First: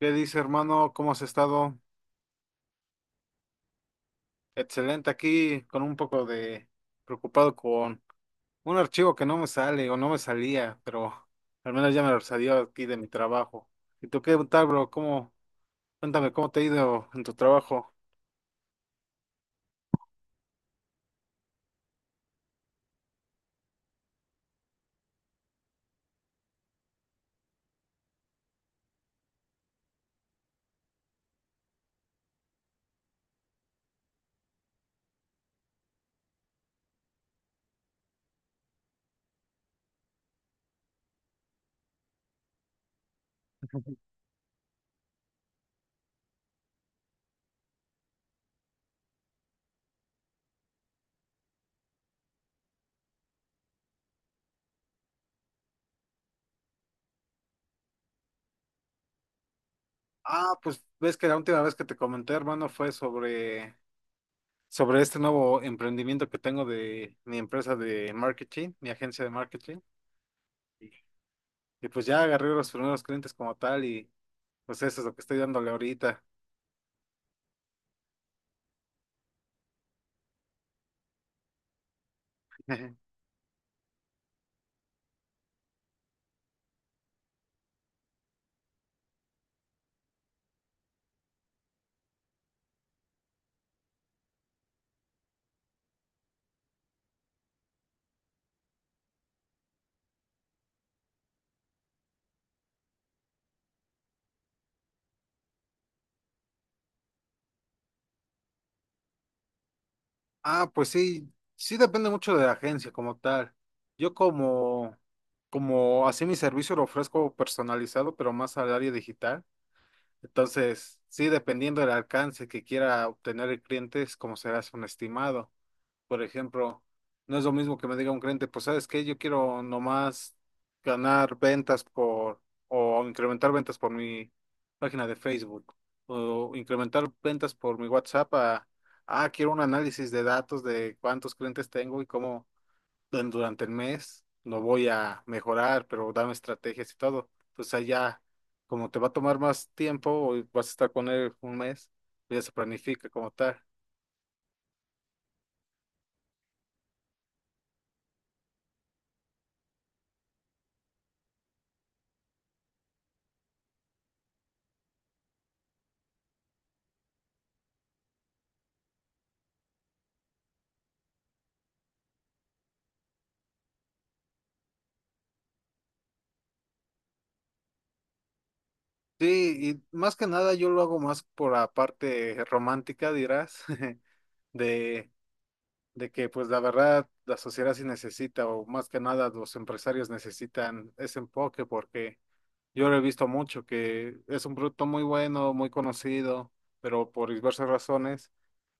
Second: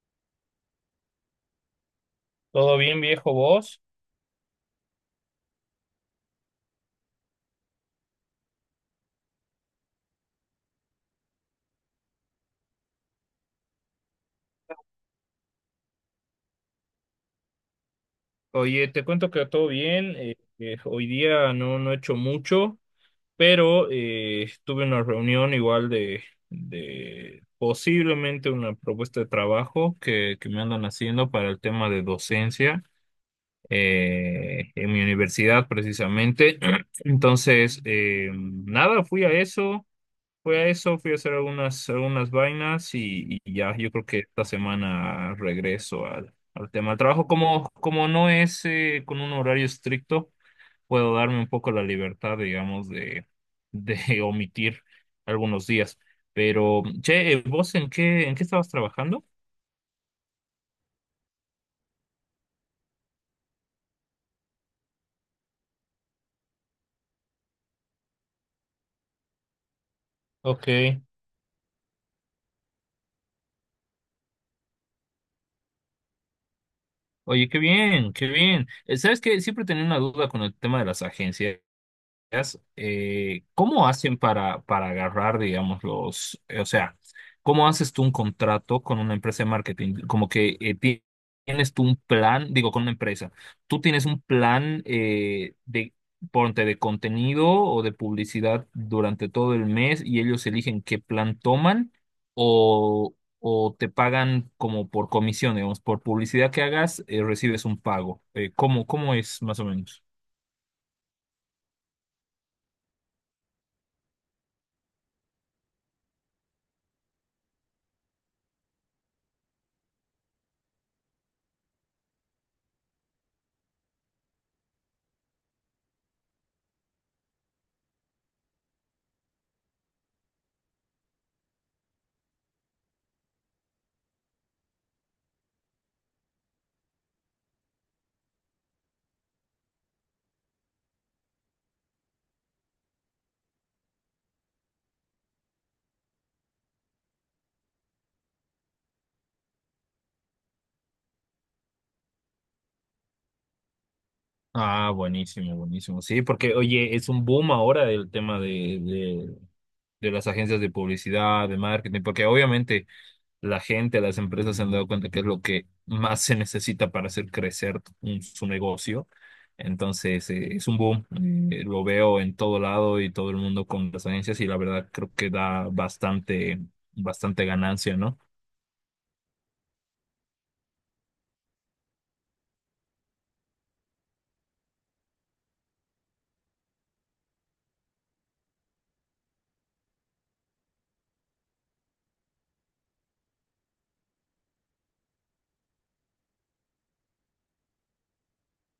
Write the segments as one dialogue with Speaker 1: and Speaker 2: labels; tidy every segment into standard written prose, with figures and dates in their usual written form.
Speaker 1: ¿Qué dice, hermano? ¿Cómo has estado?
Speaker 2: Todo bien, viejo vos.
Speaker 1: Excelente aquí, con un poco de preocupado con un archivo que no me sale o no me salía, pero al menos ya me lo salió aquí de mi trabajo. ¿Y tú qué tal, bro? ¿Cómo? Cuéntame, ¿cómo te ha ido en tu trabajo?
Speaker 2: Oye, te cuento que todo bien. Hoy día no he hecho mucho, pero tuve una reunión igual de posiblemente una propuesta de trabajo que me andan haciendo para el tema de docencia en mi universidad precisamente. Entonces, nada, fui a eso. Fui a eso, fui a hacer algunas vainas y ya, yo creo que esta semana regreso al tema del trabajo. Como no es con un horario estricto, puedo darme un poco la libertad, digamos, de omitir algunos días. Pero, che, ¿vos en qué estabas trabajando?
Speaker 1: Ah, pues ves que la última vez que te comenté, hermano, fue sobre este nuevo emprendimiento que tengo de mi empresa de marketing, mi agencia de marketing.
Speaker 2: Ok.
Speaker 1: Y pues ya agarré los primeros clientes como tal y pues eso es lo que estoy dándole ahorita.
Speaker 2: Oye, qué bien, qué bien. ¿Sabes qué? Siempre tenía una duda con el tema de las agencias. ¿Cómo hacen para agarrar, digamos, los, o sea, cómo haces tú un contrato con una empresa de marketing? Como que tienes tú un plan, digo, con una empresa, tú tienes un plan ponte, de contenido o de publicidad durante todo el mes y ellos eligen qué plan toman o, o te pagan como por comisión, digamos, por publicidad que hagas, recibes un pago. ¿Cómo, cómo es más o menos?
Speaker 1: Ah, pues sí, sí depende mucho de la agencia como tal. Yo como, como así mi servicio lo ofrezco personalizado, pero más al área digital. Entonces, sí, dependiendo del alcance que quiera obtener el cliente, es como será un estimado. Por ejemplo, no es lo mismo que me diga un cliente, pues sabes qué, yo quiero nomás ganar ventas por, o incrementar ventas por mi página de Facebook, o incrementar ventas por mi WhatsApp a, ah, quiero un análisis de datos de cuántos clientes tengo y cómo en durante el mes lo voy a mejorar, pero dame estrategias y todo. Entonces allá, como te va a tomar más tiempo, o vas a estar con él un mes, ya se planifica como tal.
Speaker 2: Ah, buenísimo, buenísimo. Sí, porque oye, es un boom ahora el tema de, de las agencias de publicidad, de marketing, porque obviamente la gente, las empresas se han dado cuenta que es lo que más se necesita para hacer crecer su negocio. Entonces, es un boom. Lo veo en todo lado y todo el mundo con las agencias y la verdad creo que da bastante, bastante ganancia, ¿no?
Speaker 1: Sí, y más que nada yo lo hago más por la parte romántica, dirás, de, de que pues la verdad la sociedad sí necesita, o más que nada los empresarios necesitan ese enfoque, porque yo lo he visto mucho, que es un producto muy bueno, muy conocido, pero por diversas razones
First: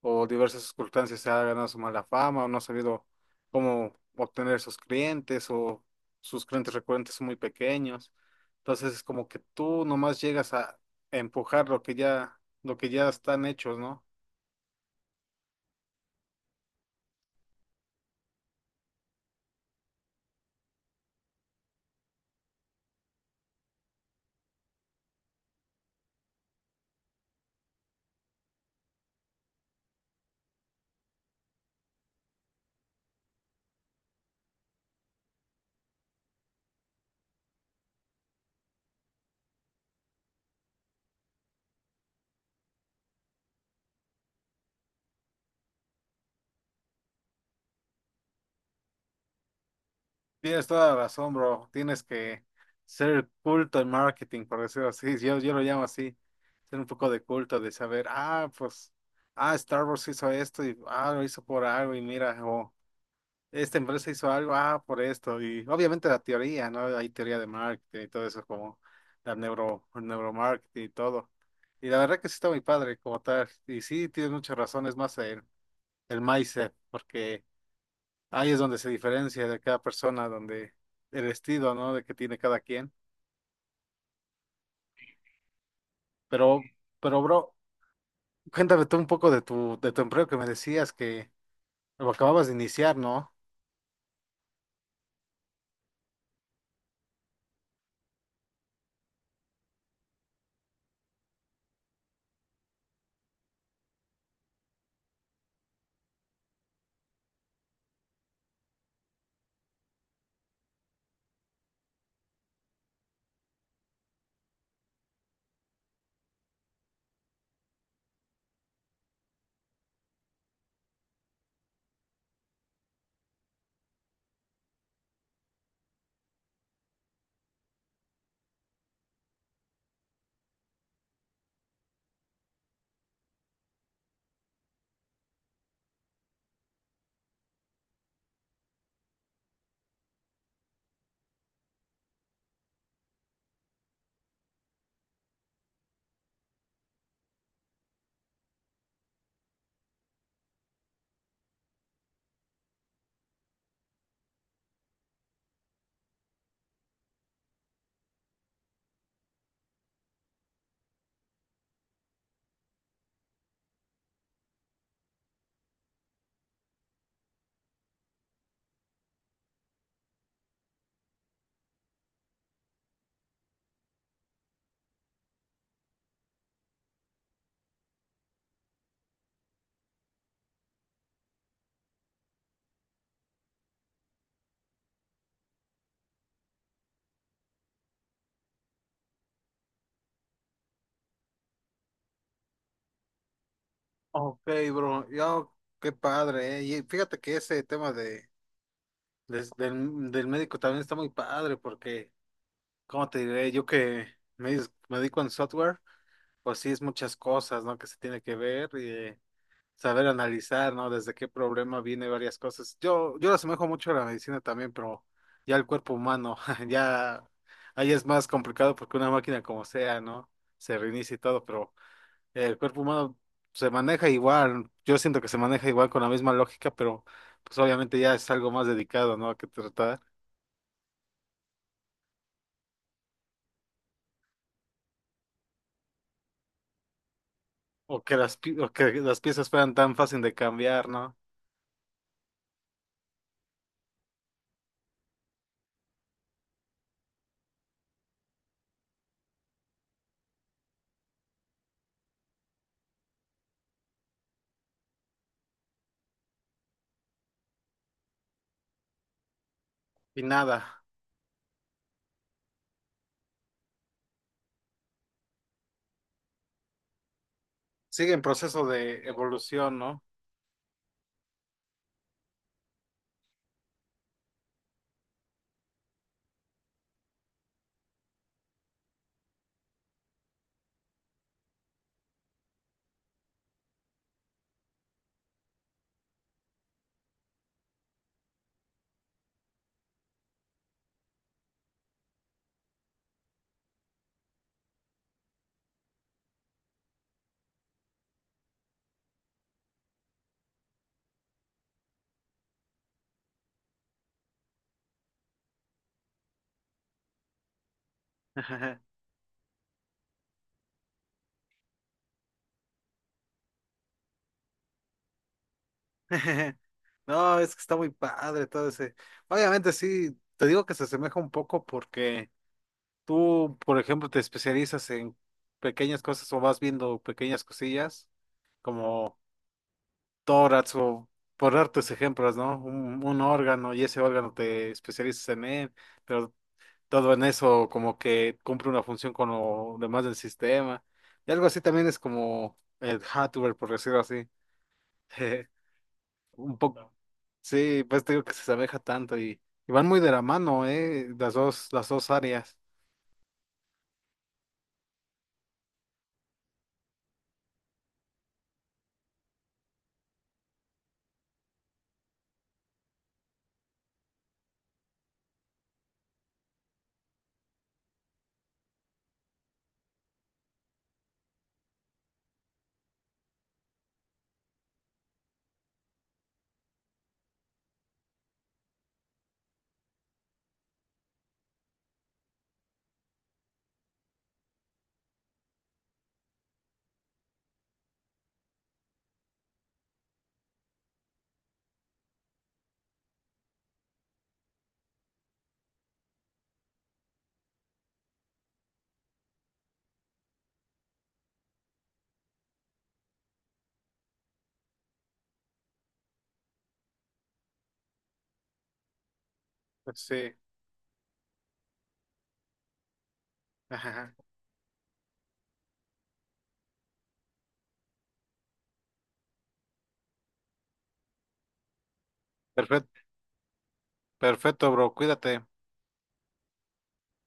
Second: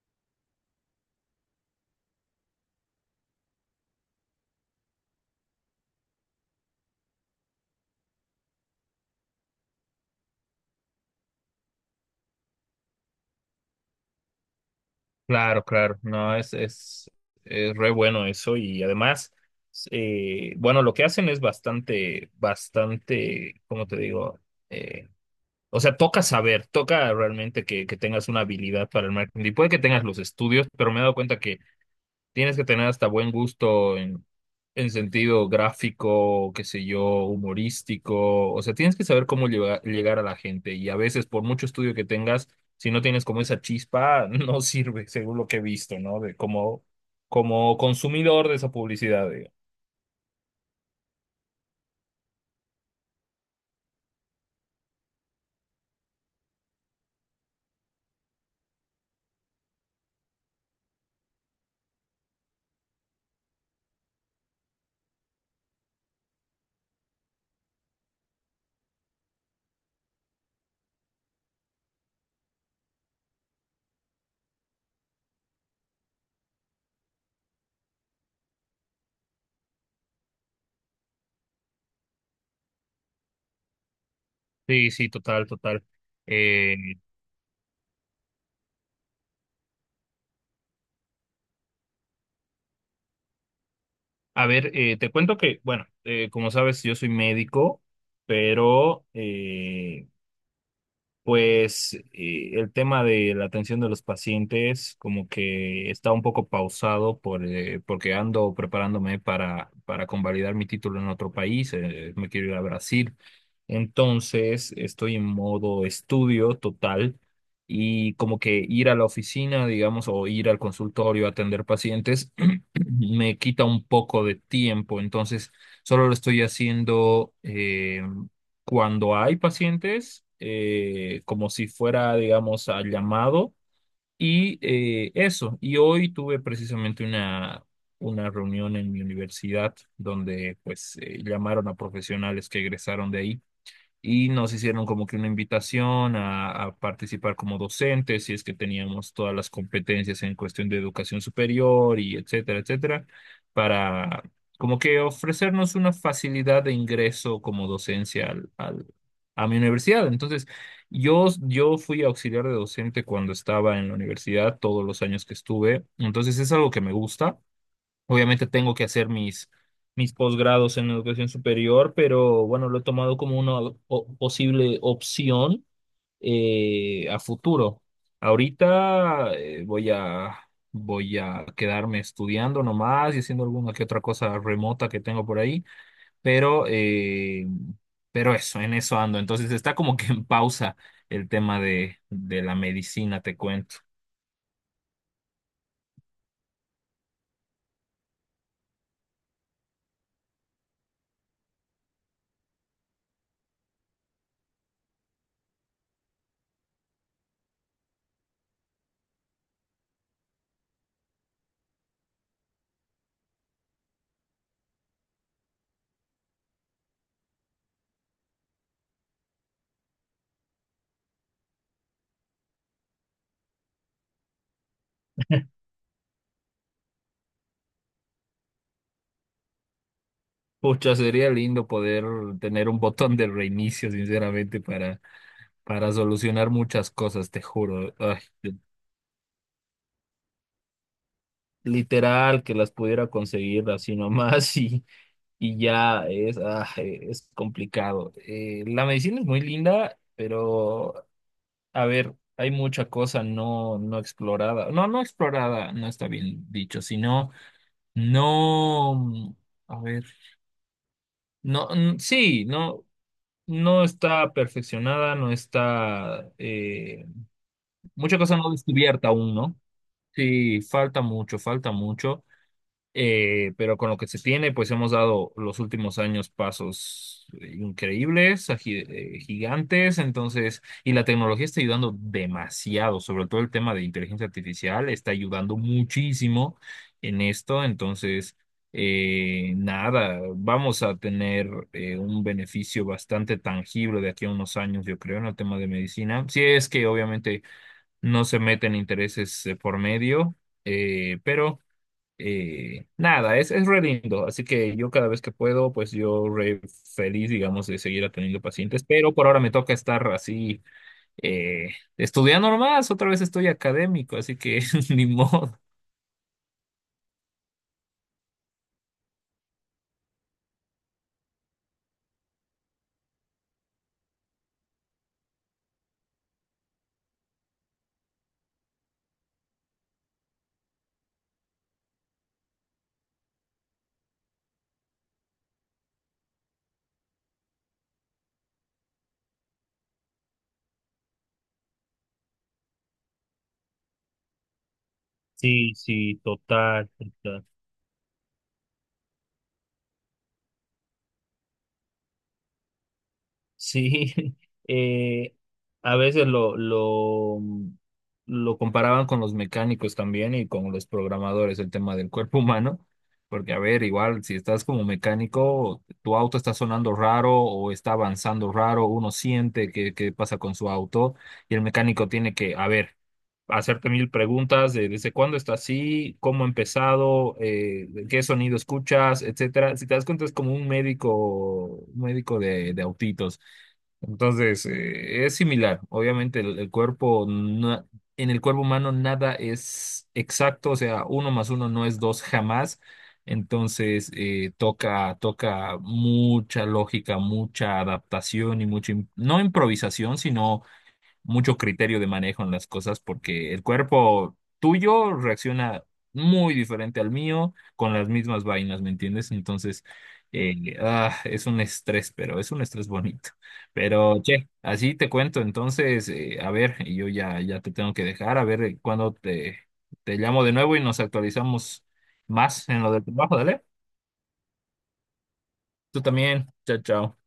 Speaker 1: o diversas circunstancias se ha ganado su mala fama o no ha sabido cómo obtener sus clientes o sus clientes recurrentes son muy pequeños. Entonces es como que tú nomás llegas a empujar lo que ya están hechos, ¿no?
Speaker 2: Claro, claro, no, es re bueno eso y además, bueno, lo que hacen es bastante, bastante, ¿cómo te digo? Eh, o sea, toca saber, toca realmente que tengas una habilidad para el marketing. Y puede que tengas los estudios, pero me he dado cuenta. Tienes que tener hasta buen gusto en sentido gráfico, qué sé yo, humorístico. O sea, tienes que saber cómo llegar a la gente. Y a veces, por mucho estudio que tengas, si no tienes como esa chispa, no sirve, según lo que he visto, ¿no? De como, como consumidor de esa publicidad, digo.
Speaker 1: Tienes toda la razón, bro. Tienes que ser culto en marketing, por decirlo así. Yo lo llamo así. Ser un poco de culto, de saber, ah, pues, ah, Star Wars hizo esto y ah, lo hizo por algo y mira, o esta empresa hizo algo, ah, por esto, y obviamente la teoría, ¿no? Hay teoría de marketing y todo eso, como neuromarketing y todo. Y la verdad que sí está muy padre como tal, y sí, tiene muchas razones más el mindset, porque ahí es donde se diferencia de cada persona, donde el estilo, ¿no? De que tiene cada quien.
Speaker 2: Sí, sí, total, total.
Speaker 1: Pero,
Speaker 2: Eh,
Speaker 1: pero, bro, cuéntame tú un poco de de tu empleo que me decías que lo acababas de iniciar, ¿no?
Speaker 2: a ver, te cuento que, bueno, como sabes, yo soy médico, pero pues el tema de la atención de los pacientes como que está un poco pausado por, porque ando preparándome para convalidar mi título en otro país, me quiero ir a Brasil. Entonces estoy en modo estudio total y como que ir a la oficina, digamos, o ir al consultorio a atender pacientes me quita un poco de tiempo. Entonces solo lo estoy haciendo. Eh, cuando hay pacientes, como si fuera, digamos, al llamado. Y eso, y hoy tuve precisamente una reunión en mi universidad donde pues llamaron a profesionales que egresaron de ahí y nos hicieron como que una invitación a participar como docentes, si es que teníamos todas las competencias en cuestión de educación superior y etcétera, etcétera, para como que ofrecernos una facilidad de ingreso como docencia a mi universidad. Entonces, yo fui auxiliar de docente cuando estaba en la universidad, todos los años que estuve, entonces es algo que me gusta. Obviamente tengo que hacer mis posgrados en educación superior, pero bueno, lo he tomado como una posible opción a futuro. Ahorita voy a quedarme estudiando nomás y haciendo alguna que otra cosa remota que tengo por ahí, pero, eh, pero eso, en eso ando. Entonces está como que en pausa el tema de la medicina, te cuento.
Speaker 1: Ok, bro, yo, qué padre, ¿eh? Y fíjate que ese tema de del médico también está muy padre porque, ¿cómo te diré? Yo que me dedico en software, pues sí es muchas cosas, ¿no? Que se tiene que ver y saber analizar, ¿no? Desde qué problema viene varias cosas. Yo lo asemejo mucho a la medicina también, pero ya el cuerpo humano, ya ahí es más complicado porque una máquina como sea, ¿no? Se reinicia y todo, pero el cuerpo humano se maneja igual. Yo siento que se maneja igual con la misma lógica, pero pues obviamente ya es algo más dedicado, ¿no? A qué tratar.
Speaker 2: Pucha, sería lindo poder tener un botón de reinicio, sinceramente, para solucionar muchas cosas, te juro. Ay,
Speaker 1: O que las piezas fueran tan fácil de cambiar, ¿no?
Speaker 2: literal, que las pudiera conseguir así nomás y ya es, ah, es complicado. La medicina es muy linda, pero a ver, hay mucha cosa no explorada. No, no explorada, no está bien dicho, sino no, mm, a ver,
Speaker 1: Y nada,
Speaker 2: no, mm, sí, no. No está perfeccionada, no está...
Speaker 1: sigue
Speaker 2: mucha
Speaker 1: en
Speaker 2: cosa no
Speaker 1: proceso de
Speaker 2: descubierta aún, ¿no?
Speaker 1: evolución, ¿no?
Speaker 2: Sí, falta mucho, pero con lo que se tiene, pues hemos dado los últimos años pasos increíbles, gigantes, entonces, y la tecnología está ayudando demasiado, sobre todo el tema de inteligencia artificial está ayudando muchísimo en esto, entonces, nada, vamos a tener un beneficio bastante tangible de aquí a unos años, yo creo, en el tema de medicina, si es que obviamente no se meten intereses por medio, pero nada, es re lindo, así que yo cada vez que puedo, pues yo re feliz, digamos, de seguir atendiendo pacientes, pero por ahora me toca estar así, eh, estudiando nomás, otra vez estoy académico, así que ni modo.
Speaker 1: No, es que está muy padre todo ese. Obviamente sí, te digo que se asemeja un poco porque tú, por ejemplo, te especializas en pequeñas cosas o vas viendo pequeñas cosillas como tórax o por darte ejemplos, ¿no? Un órgano y ese órgano te especializas en él, pero todo en eso como que cumple una función con lo demás del sistema. Y algo así también es como el hardware, por decirlo así.
Speaker 2: Sí, sí,
Speaker 1: Un
Speaker 2: total.
Speaker 1: poco,
Speaker 2: Total.
Speaker 1: sí, pues te digo que se asemeja tanto y van muy de la mano, las dos áreas.
Speaker 2: Sí, eh, a veces lo comparaban con los mecánicos también y con los programadores, el tema del cuerpo humano, porque a ver, igual si estás como mecánico, tu auto está sonando raro o está avanzando raro, uno siente que pasa con su auto y el mecánico tiene que, a ver, hacerte mil preguntas de desde cuándo está así, cómo ha empezado, qué sonido escuchas, etcétera. Si te das cuenta, es como un médico de autitos. Entonces, es similar. Obviamente, el cuerpo, en el cuerpo humano nada es exacto, o sea, uno más uno no es dos jamás. Entonces, toca mucha lógica, mucha adaptación y mucha, no improvisación, sino mucho criterio de manejo en las cosas porque el cuerpo tuyo reacciona muy diferente al mío con las mismas vainas, ¿me entiendes? Entonces,
Speaker 1: Sí.
Speaker 2: ah, es un estrés, pero es un estrés bonito.
Speaker 1: Ajá.
Speaker 2: Pero, che, así te cuento. Entonces, a ver, y yo ya te tengo que dejar, a ver te llamo de nuevo y nos actualizamos más en lo
Speaker 1: Perfecto,
Speaker 2: del trabajo, dale.
Speaker 1: perfecto, bro, cuídate.
Speaker 2: Tú también, chao, chao.